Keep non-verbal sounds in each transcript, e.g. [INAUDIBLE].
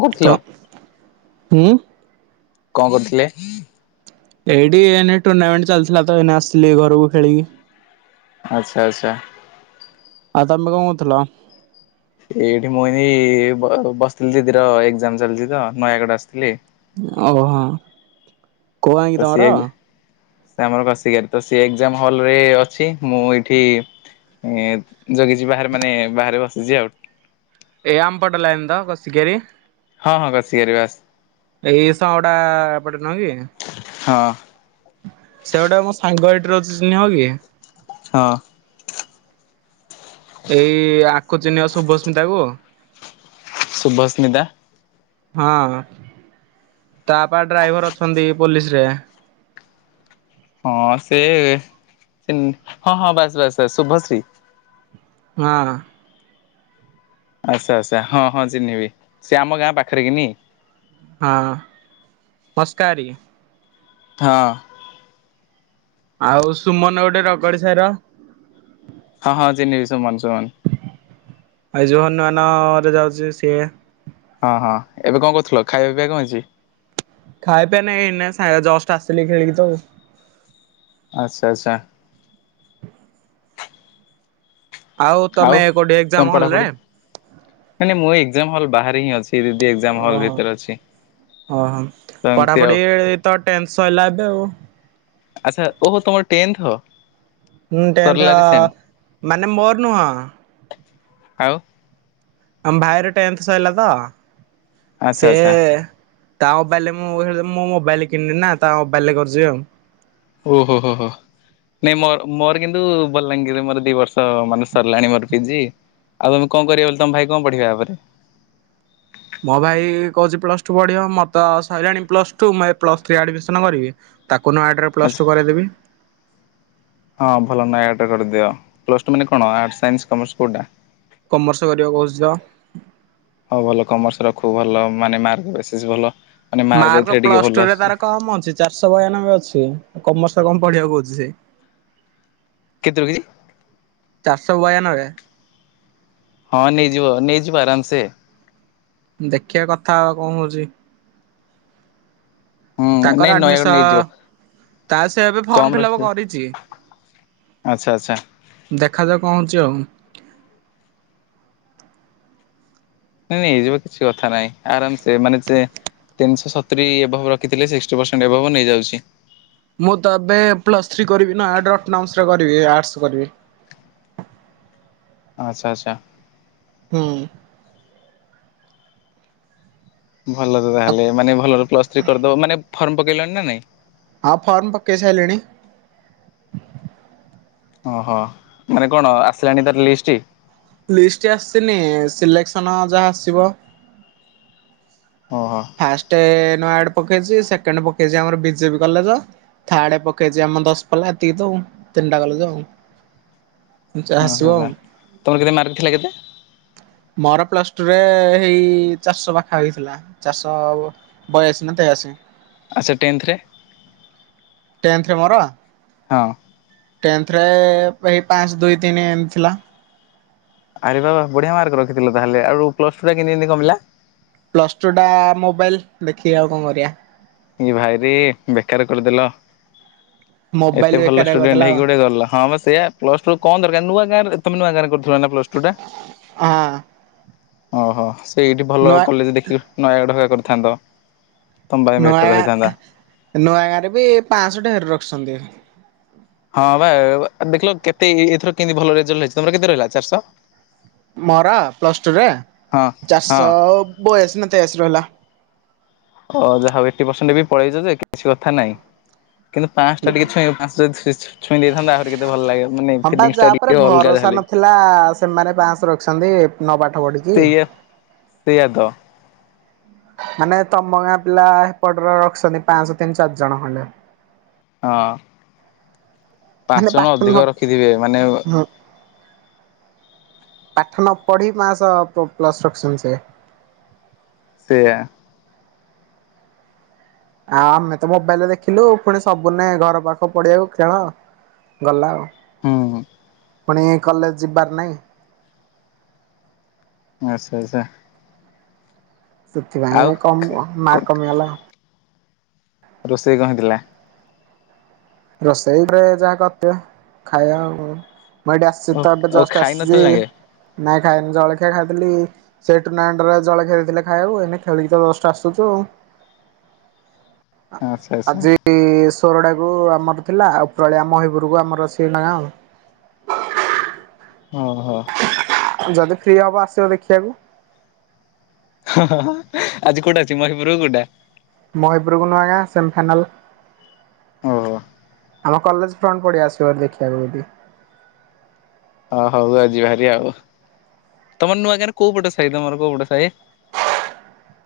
କହୁଥିଲ ଉଁ କଣ କରୁଥିଲେ? ଏଇଠି ଏଇନେ ଟୁର୍ଣ୍ଣାମେଣ୍ଟ ଚାଲିଥିଲା ତ ଏଇନେ ଆସିଲି ଘରକୁ ଖେଳିକି। [INAUDIBLE] ଆଚ୍ଛା ଆଚ୍ଛା। ଆଉ ତମେ କଣ କହୁଥିଲ? ଏଇଠି ମୁଁ ଏନି ବସିଥିଲି ଦିଦିର ଏକ୍ଜାମ ଚାଲିଛି ତ ନୟାଗଡ଼ ଆସିଥିଲି। ଅବ ହଁ। କୋଉ ଗାଁ ତ ଙ୍ଗି ସିଏ ତମର? ସେ ଆମର [UNINTELLIGIBLE] ତ ସେ ଏକ୍ଜାମ ହଲ ରେ ଅଛି ମୁଁ ଏଇଠି ଜଗିଛି ବାହାରେ ମାନେ ବାହାରେ ବସିଛି ଆଉ। ଏଇ ଆମପଟ ଲାଇନ ତ କସିି କିଆରୀ ହଁ ହଁ କଶିକାରି ବାସ। ଏଇସଡା ଏପଟେ ନୁହଁ କି? ହଁ। ସେ ଗୋଟେ ମୋ [UNINTELLIGIBLE] ହଁ। ଏଇ ଆକୁ ଚି଼ନ୍ନିବ ଶୁଭସ୍ମିତାକୁ? ସୁଭସ୍ମିତା? ହଁଅ [INAUDIBLE] ତା ବାପା ଡ୍ରାଇଭର ଅଛନ୍ତି ପୋଲିସ ରେ। ହଁ ସେ ଚିନ୍ନି। ହଁ ହଁ ବାସ ବାସ ବାସ ଶୁଭଶ୍ରୀ? ହଁ ହଁ। ଆଚ୍ଛା ଆଚ୍ଛା ହଁ ହଁ ଚିହ୍ନିବି ସେ ଆମ ଗାଁ ପାଖରେ କିନି। ହଁଅ ମସ୍କାରୀ। ହଁ। [INAUDIBLE] ଆଉ ସୁମନ ଗୋଟେ ରଗଡି ସାଇର? ହଁ ହଁ ଚିନ୍ହିବି ସୁମନ ସୁମନ ଆଇ ଯୋଉ ହନୁମାନ ନଅ ରେ ଯାଉଚି ସିଏ? ହଁ ହଁ ଏବେ କଣ କରୁଥିଲ? ଖାଇବା ପିଇବା କଅ ହେଇଚି? ଖାଇଆ ଏନେଇ ଏକନାଇଁ ଏଇନା ସା ଜଷ୍ଟ ଆସିଲି ଖେଳିକି ତ ଆଉ। ଚ୍ଛା ଛା ଆଉ ତମେ କୋଉଠି ତମ ଏକଜାମ ହଲରେ? ଏକଜାମ ହଲ ବାହାରେ ହିଁ ଅଛି। ଦିଦି ଏକ୍ଜାମ ହଲ୍ ଓହୋ ଭିତରେ ଅଛି ଓହୋ ତ ଏମିତି ଆଉ ପଢାପଢି ତ ଟେନ୍ଥ ସଇଲା ଏବେ ଆଉ। ଆଚ୍ଛା ଓହ ତମର ଟେନ୍ଥ ହବ? ହଁ ଟେନ୍ଥ ଅ ମାନେ ମୋର ନୁହଁ। ଆଉ? ଆମ ଭାଇର ଟେନ୍ଥ ସଇଲା ତ ଆଚ୍ଛା ସେଏ ଆଚ୍ଛା ତା ମୋବାଇଲ ରେ ମୁଁ ମୁଁ ମୋବାଇଲ କିଣିନି ନା ତା ମୋବାଇଲ ରେ କରୁଚି ଆଉ। ଓହୋ ହୋ ହୋ ନାଇଁ ମୋର ମୋର କିନ୍ତୁ ବଲାଙ୍ଗୀରରେ ମୋର ଦି ବର୍ଷ ମାନେ ସରିଲାଣି ମୋର ପିଜି। ଆଉ ତମେ କଅ କରବ ବୋଲି ତମ ଭାଇ କଅ ପଢିବେ ଆ ପରେ? ମୋ ଭାଇ କହୁଛି ପ୍ଲସ ଟୁ ପଢିବ ମତ ସରିଲାଣି ପ୍ଲସ ଟୁ। ମୁଁ ଏଇ ପ୍ଲସଥ୍ରୀ ଆଡମିସନ କରିବି। କଉନ ଆଟ ରେ ପ୍ଲସ୍ ଆଚ୍ଛା ଟୁ କରେଇଦେବି। ହଁ ଭଲ ନୟାଗଡ ରେ କରିଦିଅ। ପ୍ଲସ ଟୁ ମାନେ କଣ ଆଟ ସାଇନ୍ସ କମର୍ସ କୋଉଟା? କମର୍ସ କରିବାକୁ କହୁଛି ତ ହୋଉ ଭଲ ମାନେ ମାର୍କ ବେସିସ୍ ଭଲ। ମାନେ ମାର୍କ ଏଥିରେ ଟିକେ ପ୍ଲସ ଭଲ ଟୁ ରେ ଆସୁଛି ତାର କମ ଅଛି। ଚାରିଶ ବୟାନବେ ଅଛି। କମର୍ସରେ କଅ ପଢିବାକୁ କହୁଛି ସେ? କେତେ ରଖିଚି? ଶଅ ବୟାନବେ ହଁ ନେଇଯିବ ନେଇଯିବ ଆରାମସେ। ଦେଖିବା କଥା ହବା କଅ ହୋଉଚି। ହୁଁ ତାଙ୍କର ନାଇଁ ନୟାଗଡ଼ ଆଡମିସନ ନେଇଯିବ ତା ସେ ଏବେ କମ୍ ଫର୍ମ ଫିଲ୍ଅପ ରଖିବ। କରିଛି ଆଚ୍ଛା ଆଚ୍ଛା ଦେଖାଯାଉ କଣ ହୋଉଛି ଆଉ। ନ ନାଇଁଇଯିବ କିଛି କଥା ନାହିଁ ଆରାମ ସେ ମାନେ ତିନିଶହ ସତୁରି ଏଭବ ରଖିଥିଲେ ସିକ୍ଟୀ ପର୍ସେଣ୍ଟ ଏଭବ ନେଇ ଯାଉଛି। ମୁଁ ତ ଏବେ ପ୍ଲସ ଥ୍ରୀ କରିବି ନୟାଗଡ଼ ଅଟୋନମସ କରିବି ଆର୍ଟସ କରିବି। ଆଚ୍ଛା ଆଚ୍ଛା। ହୁଁ। ଭଲ ତ ତାହେଲେ ମାନେ ଭଲରେ ପ୍ଲସ୍ ଥ୍ରୀ କରିଦବ ମାନେ। ଫର୍ମ ପକେଇଲଣି ନା ନାଇଁ? ହଁ ଫର୍ମ ପକେଇ ସାଇଲିଣୀ? ଓହୋ ମାନେ କଣ ଆସିଲାଣି ତାର ଲିଷ୍ଟ? ଲିଷ୍ଟ ଆସିନି ସିଲେକ୍ସନ ଯାହା ଆସିବ। ଓହୋ ଫାଷ୍ଟେ ନୟାଗଡ ପକେଇଛି ସେକେଣ୍ଡ ପକେଇଛି ଆମର ବିଜେପି କଲେଜ ଥାର୍ଡ ପକେଇଛି ଆମ ଦଶ ପଲ୍ଲା ଏତିକି ତ ଆଉ ତିନିଟା କଲେଜ ଆଉ। ହ ଯାହା [UNINTELLIGIBLE] ଆସିବ ଆଉ। ତମର କେତେ ମାରିଥିଲା କେତେ? ମୋର ପ୍ଲସ ଟୁରେ ହେଇ ଚାରିଶ ପାଖା ପାଖି ଥିଲା ଚାରିଶ ବୟାଅଶୀ ନା ତେୟାଅଶୀ। ଆଚ୍ଛା ଟେନ୍ଥ ରେ? ଟେନ୍ଥରେ ମୋର? ହଁ। ଟେନ୍ଥ ରେ ଏଇ ପାଆଁଶ ଦୁଇ ତିନି ଏମତି ଥିଲା। ଆରେ ବାବା ବଢିଆ ମାର୍କ ରଖିଥିଲ ତାହେଲେ ଆଉ ପ୍ଲସ ଟୁ ରେ କେମିତି ଏମିତି କମିଲା। ପ୍ଲସ ଟୁ ଟା ମୋବାଇଲ ଦେଖିକି ଆଉ କଣ କରିଆ। ଏ ଭାଇରେ ବେକାର କରିଦେଲ। ଏତେ ମୋବାଇଲ ଭଲ ବେକାରିଆ ଷ୍ଟୁଡେଣ୍ଟ କରିଦେଲା ହେଇକି ଆଉ। ଗୋଟେ ଧରିଲ ହଁ ବା ସେଇଆ ପ୍ଲସ ଟୁ କଣ ଦରକାର ନୂଆ ଗାଁରେ ତମେ ନୂଆ ଗାଁରେ କରୁଥିଲ ନା ପ୍ଲସ ଟୁ ଟା? ହଁ। ଓହୋ। ସେଇଠି ଭଲ ନୂଆ କଲେଜ ଦେଖି ନୟାଗଡରେ କରି ଥାନ୍ତ। ତମ ପାଖେ ମେ ନୂଆ ଗାଁ ନୂଆ ଗାଁରେ ବି ପାଞ୍ଚଶହ ଟେ ରଖିଛନ୍ତି। ହଁ ବା ଦେଖିଲ କେତେ ଏଥର କେମତି ଭଲ ରେଜଲ୍ଟ ହେଇଛି ତମର କେତେ ରହିଲା ଚାରିଶ ମୋର ପ୍ଲସ ଟୁରେ ହଁ ହଁ ଚାରିଶହ ବୟାଅଶି ନା ତେୟାଅଶି ରହିଲା। ଓ ଯାହା ଫିଫ୍ଟି ପରସେଣ୍ଟ ବି ପଳେଇଛ ଯେ କିଛି କଥା ନାଇଁ କିନ୍ତୁ ପାଆଁଶ ଟା ଟିକେ ଛୁଇଁ ଆକୁ ପାଆଁଶ ଟା ଯଦି ଛୁଇଁ ଦେଇଥାଆନ୍ତ ଆହୁରି କେତେ ଭଲ ଲାଗେ ମାନେ ହଁ ବା ଫିଲିଂସ ଟା ଯାହା ଉପରେ ଟିକେ ଅଲଗା ଯାହା ଭରସା ହେଲେ ବି ନଥିଲା ସେମାନେ ପାଞ୍ଚଶହ ରଖିଛନ୍ତି ନ ପାଠ ପଢିକି। ସେଇୟା ସେଇୟା ତ। ମାନେ ତମ ଗାଁ ପିଲା ସେପଟରେ ରଖିଛନ୍ତି ପାଆଁଶ ତିନି ଚାରି ଜଣ ଖଣ୍ଡେ। ହଁ। ପାଞ୍ଚ ମାନେ ଜଣ ପାଠ ନ ଅଧିକ ରଖିଥିବେ ମାନେ ହୁଁ ପାଠ ନ ପଢି ପାଆଁଶ ପ୍ଲସ ରଖିଛନ୍ତି ସେ। ସେୟା। ଆ ଆମେ ତ ମୋବାଇଲରେ ଦେଖିଲୁ ପୁଣି ସବୁଦିନେ ଘର ପାଖ ପଡିଆକୁ ଖେଳ ଗଲା ଆଉ। ହୁଁ ହୁଁ। ପୁଣି କଲେଜ ଯିବାର ନାହିଁ। ଆଚ୍ଛା ଆଚ୍ଛା। ଆଉ ସେଥିପାଇଁ କମ ମାର୍କ କମିଗଲା। ରୋଷେଇ କଣ ହେଇଥିଲା? ରୋଷେଇ ରେ ଯାହା କରିଦିଅ ଖାଇବା ଆଉ କଣ? ମୁଁ ଏଇଠି ଆସିଛି ଓ ତ ଏବେ ଓ ଜଷ୍ଟ ଖାଇ ଆସିଛି ନଥିଲ ନାକେ ନାଇଁ ଖାଇନି ଜଳଖିଆ ଖାଇଥିଲି ସେ ଟୁର୍ଣ୍ଣାମେଣ୍ଟରେ ଜଳଖିଆ ଦେଇଥିଲେ ଖାଇବାକୁ ଏଇନେ ଖେଳିକି ତ ଜଷ୍ଟ ଆସୁଛୁ ଆଉ। ଆଚ୍ଛା ଆଚ୍ଛା ଆଜି ଘରଡାକୁ ଆପ ଆମର ଥିଲା ଆଉ ଓପରଓଳି ଆମ ମହିପୁରକୁ ଆମର ସିଏନା ଗାଁ। ଓହୋ। ଯଦି ଫ୍ରି ହବ ଆସିବ ଦେଖିବାକୁ। ଓ ହ ଆଜି କୋଉଟା ଅଛି ମହିପୁର କ କୋଉଟା? ମହିପୁର କୁ ନୂଆଗାଁ ସେମି ଫାଇନାଲ୍ । ଓ ହୋ। ଆମ କଲେଜ ଫ୍ରଣ୍ଟ ପଡିଆ ଆସିବ ଦେଖିବାକୁ ଯଦି। ହଁ ହଁ ହଉ ଆଜି ଭାରି ଆଉ ତମର ନୂଆ ଗାଁ କୋଉ ପଟେ ସାହି ତମର କୋଉ ପଟ ସାହି।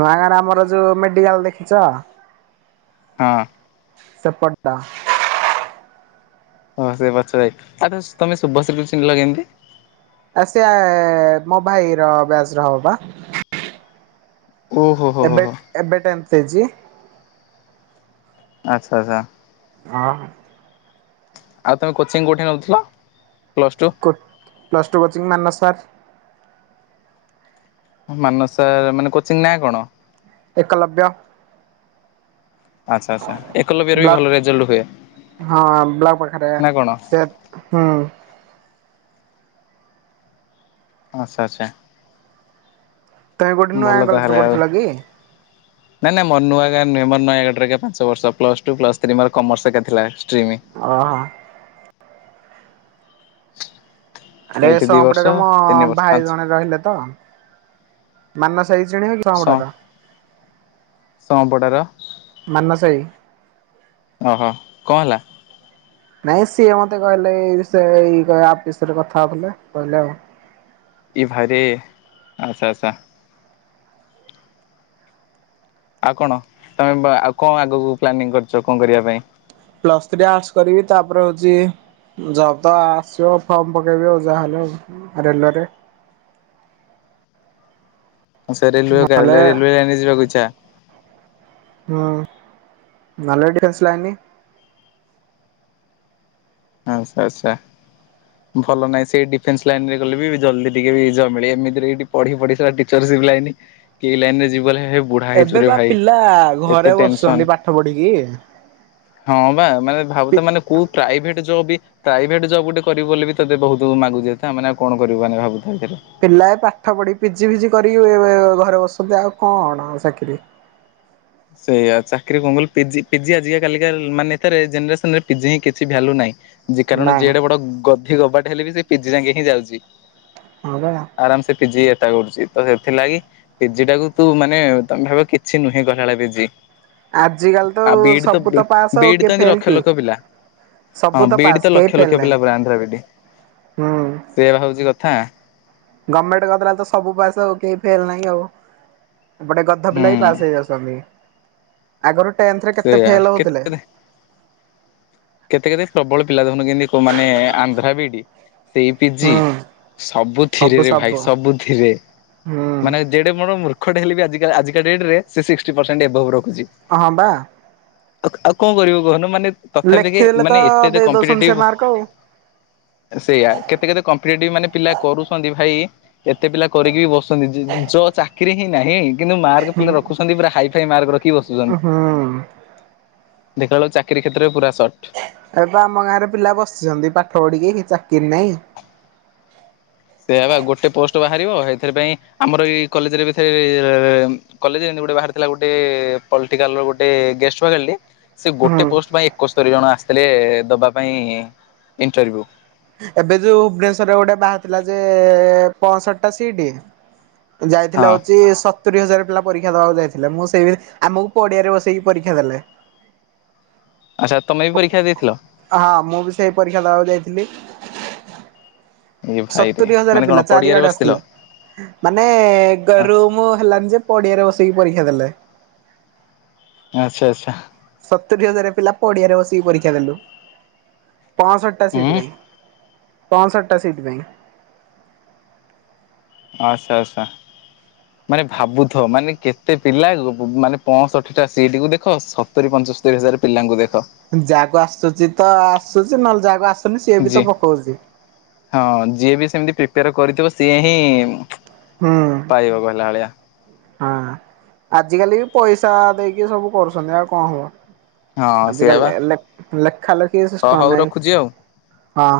ନୂଆଗାଁ ରେ ଆମର ଯୋଉ ମେଡିକାଲ ଦେଖିଛ ହଁ ସେପଟ ଟା। ହଁ ସେ ପଛ ଯାଇ ଆରେ ତମେ ଶୁଭଶ୍ରୀ କୁ ଚିହ୍ନିଲ କେମିତି? ଆ ସେ ମୋ ଭାଇର ବାଞ୍ଚର ହବ ବା। ଓହୋ ହୋ ହୋ ଏବେ ହୋ ଏବେ ଟେନ୍ ଥ। ତେଜି ଆଚ୍ଛା ଆଚ୍ଛା। ହଁ। ଆଉ ତମେ କୋଚିଂ କୋଉଠି ନଉଥିଲ। Plus two plus two coaching Manas sir. Manas sir ମାନେ କୋଚିଂ ନା କଣ? ଏକଲବ୍ୟ। ଆଚ୍ଛା ଆଚ୍ଛା ଏକଲବ୍ୟରେ ବି ଭଲ ରେଜଲ୍ଟ ହୁଏ ବ୍ଲକ ହଁ ବ୍ଲକ ପାଖରେ ନା କଣ? ସେ ହୁଁ। ଆଚ୍ଛା ଆଚ୍ଛା। ତୁମେ ଗୋଟେ ଭଲ ନୂଆଗାଁ କଲେଜରେ ତାହେଲେ ଆଉ ପଢୁଥିଲ କି? ନାଇଁ ନାଇଁ ମ ନୂଆଗାଁ ରେ ନାଇଁ ମର ନୟାଗଡ଼ରେ ଏକା ପାଞ୍ଚ ବର୍ଷ ପ୍ଲସ ଟୁ ପ୍ଲସ ଥ୍ରୀ ମୋର କମର୍ସ ଏକା ଥିଲା। ଷ୍ଟ୍ରିମ୍। ଓ ହୋ। [INAUDIBLE] ଆରେ ଏଇଠି ଦି ବର୍ଷ ସମ୍ପଡ଼ା ରେ ମୋ ତିନି ବର୍ଷ ଭାଇ ପାଞ୍ଚ ଜଣେ ରହିଲେ ତ। ମାନସ। ସେଇ ସିନି ସ ସମ୍ପଡା ର। ସଂପଡାର ମାନସ ଭାଇ। ଓହୋ କଣ ହେଲା? ନାଇଁ ସିଏ ମତେ କହିଲେ ଏଇ ଏଇ ଆପ ବିଷୟରେ କଥା ହଉଥିଲେ କହିଲେ ଆଉ। ଏଇ ଭାଇରେ ଆଚ୍ଛା ଆଛା । ଆଉ କଣ ତମେ ଆଉ କଣ ଆଗକୁ ପ୍ଲାନିଂ କରୁଛ କଣ କରିବା ପାଇଁ। ପଲାସ ଥିରୀ ଆର୍ଟ କରିବି ତାପରେ ହଉଛି ଜବ ତ ଆସିବ ଫର୍ମ ପକେଇବି ଆଉ ଯାହାହଲେ ରେଲୱେ ରେ। ହଁ ସେ ରେଲୱେ କାର ରେଲୱେ ଲାଇନ ଯିବାକୁ ଇଛା। ହୁଁ ହେଲ ଡିଏସ ଲାଇନ୍ ଆଛା ଆଛା ଭଲ ନାଇଁ ସେଇ ଡିଫେନ୍ସ ଲାଇନ ରେ ଗଲେ ବି ଜଲଦି ଟିକେ ବି ମିଳେ ଏମିତିରେ ଏଇ ପଢ଼ି ପଢ଼ି ସଲା ଟିଚର ଶିପ ଲାଇନ କି ଏଇ ଲାଇନ ରେ ଯିବ ବୋଲେ । ଏବେ ବା ପିଲା ଘରେ ଟେନସନ୍। ବସୁଛନ୍ତି ପାଠ ପଢିକି। ହଁ ବା। ମାନେ ଭାବୁ ଥା ମାନେ କୋଉ ପ୍ରାଇଭେଟ ପ୍ରାଇଭେଟ ଜବ୍ ଗୋଟେ କରିବ ବୋଲି ବି ତତେ ବହୁତ ମାଗୁ ଯାଇଥାଏ ମାନେ ଆଉ କଣ କରିବୁ ମାନେ ଭାବୁଛୁ। ପିଲା ଏ ପାଠ ପଢି ପିଜି ଫିଜି କରି [UNINTELLIGIBLE] ଘରେ ବସଧ ଆଉ କଣଣା ଚାକିରି [UNINTELLIGIBLE] ସେଇଆ ଚାକିରି କଣ କ ପିଜି ଆଜା କାା ମାନେ ଜେନରେସାନରେ ପିଜି ହଁ କିଛି ଭ୍ୟାଲୁ ନାହିଁ। କାରଣ ନାଇଁ ଯିଡା ବଡ [UNINTELLIGIBLE] କବାଟ ହେଲେ ବି ସେ ପିଜି ସାଙ୍ଗରେ ହିଁ ଯାଉଛି। ହଁ ବା। ଆରାମ ସେ ପିଜି କରୁଛି ତ ସେଥିଲାଗି ପିଜି ଟାକୁ ତୁ ମାନେ ତମେ ଭାବ କିଛି ନୁହେଁ କ ନଳ ବିଜି [UNINTELLIGIBLE] ଆଜି କାଲି ତ ସବୁ ତ ପାସ୍ ଆଉ ବିଇଡି ତ କି ଏମିତି ଫେଲ ଲକ୍ଷ କି ଲକ୍ଷ ପିଲା ହଁ ସବୁ ତ ବିଇଡି ପାସ୍ କେହି ଲକ୍ଷ ଲକ୍ଷ ଫେଲ ପିଲା ପୁରା ଆନ୍ଧ୍ରା ବିଇଡି। ନାହିଁ ହୁଁ। ନା ଗଭର୍ଣମେଣ୍ଟ କରିଦଲେ ସବୁ ପାସେ ଆଉ କେହି ଫେଲ ନାହିଁ ଆଉ। ଏପଟେ ଗଧ ହୁଁ ପିଲା ବି ପାସ ହେଇ ଯାଉଛନ୍ତି। ଏଗାରା [UNINTELLIGIBLE] ଟନ୍ଥରେ କେତେ ସେଇଆ ଫେଲ ହଉଥିଲେ। କେତେ କେତେ କେତେ ପ୍ରବଳ ପିଲା ଦେଖନୁ କେମତି ମାନେ ଆନ୍ଧ୍ରା ବିଇଡି ସେଇ ପିଜି ହୁଁ ସବୁ ସବୁଥିରେରେ ଭାଇ ସବୁ ସବୁଥିରେ ହୁଁ ମାନେ ଯେଡେ ମୋର ମୂର୍ଖ ଢେ ହେଲି ବି ଆ ଆ ଆଜିକା ଦେଟ୍ ରେହ ସେ ସ୍ଟି ପରସଣ୍ଟ ଏଭାବ ର ହ ବା। ଆଉ କଣ କରିବ କହନ ମାନେ [UNINTELLIGIBLE] ତଥାପି ଦେଖ ଲେଖିଦେଲେ ତ ମାନେ ଏତେ ଦେଇ ଦଉଛନ୍ତି ଏତେମ୍େଟି ସେ ମାର୍କ ଆଉ। ସେଇୟଆ କେତେ କେତେ ଏ ମାନେ ପିଲା କରୁଛନ୍ତି ଭାଇ ଏତେ ପିଲା କରିକି ବି ବସଛନ୍ତି ଯ ଚାକିରରି ହିଁ ନାହିଁ। କିନ୍ତୁ ମାର୍କ ପିଲା ରଖୁଛନ୍ତି ପୁରା ହାଇ ଫାଇ ମାର୍କ ରଖି ବସୁଛନ୍ତି। ହୁଁ ଦେଖବେଳ ଚାକିୀ କ୍ଷେତରେୁରା ଷଟ ଏବେ ଆମ ଗାଁରେ ପିଲା ବସିଛନ୍ତି ପାଠ ପଢିକି ଚାକିରି ନହିଁ। ସେ ଗୋଟେ ପୋଷ୍ଟ ବାହାରିବ ଏଥିାଇ ଆମର ଏଇ କଲେରେ କଲେରେତିଟ ବାହାରଥିଲା ଗୋଟେ ପଟ ଗୋଟେ ଗେଷ୍ଟ ବାହାରିଲି ସେ ହୁଁ ଗୋଟେ ପୋଷ୍ଟ ପାଇଁ ଏକସ୍ତରୀ ଜଣ ଆସିଥିଲେ ଦବା ପାଇଁ ଇଣ୍ଟରୁଭିଉ । ଏବେ ଯୋଉ ଭୁବନେଶ୍୍ୱରରେ ଗୋଟେ ବାହାରିଥିଲା ଯେ ପଞ୍ଚଷଠି ଟା ସିଟ। ଯାଇଥିଲା ହଁ ହଉଛି ସତ ତୁରି ହଜାର ପିଲା ପରୀକ୍ଷା ଦବାକୁ ଯାଇଥିଲେ ମୁଁ ସେଇ ଆମକୁ ପଡିଆରେ ବସେଇକି ପରୀକ୍ଷା ଦେଲେ। ଆଚ୍ଛା ତମେ ବି ପରୀକ୍ଷା ଦେଇଥିଲ? ହଁ ମୁଁ ବି ସେଇ ପରୀକ୍ଷା ଦେବାକୁ ଯାଇଥିଲି। ଏ ଭାଇରେ ସତୁରି ହଜାର ମାନେ କଣ ପିଲା ପଡିଆରେ ଚାରିଆଡେ ବସିଥିଲ ଆସିଥିଲେ ମାନେ ଗରୁ ମୁ ହେଲାନି ଯେ ପଡିଆରେ ବସେଇିକି ପରୀକ୍ଷା ଦେଲେ। [INAUDIBLE] ଆଚ୍ଛା ଆଚ୍ଛା। ସତୁରିୀ ହଜାର ପିଲା ପଡିଆରେ ବସିକି ପରୀକ୍ଷା ଦେଲୁ। ପଅଷଠିଟା ହୁଁ ସିଟ୍ ପାଇଁ ପଅଷଠିଟା ସିଟ ପାଇଁ ଆଚ୍ଛା ଆଚ୍ଛା ମାନେ ଭାବୁଥ ମାନେ କେତେ ପିଲା ମାନେ ପଞ୍ଚଷଠି ଟା ସିଟିକୁୁ ଦେଖ ସତୁରିୀ ପଞ୍ଚସ୍ତରୀ ହଜାର ପିଲାଙ୍କୁ ଦେଖ ଯାହାକୁ ଆସୁଚି ତ ଆସୁଛି ନହେଲେ ଯାହାକୁ ଆସୁ ଯି ହଁ ଯିଏ ବି ସେମିତି କରିଥିବ ସିଏ ହିଁ। ହୁଁ। ପାଇବା କହିଲା ଭଳିଆ ହଁ ଆଜିକାଲି ବି ପଇସା ଦେଇକି ସବୁ କରୁଛନ୍ତି ଆଉ କଣ ହବ। ହଁ ସେଇଆ ଆଜିିକାଲି ବା ହେଲେ। ଲେ ଖାଲ କି ହ ସିଷ୍ଟ ହଉ ନାହିଁ ରଖୁଛି ଆଉ। ହଁ।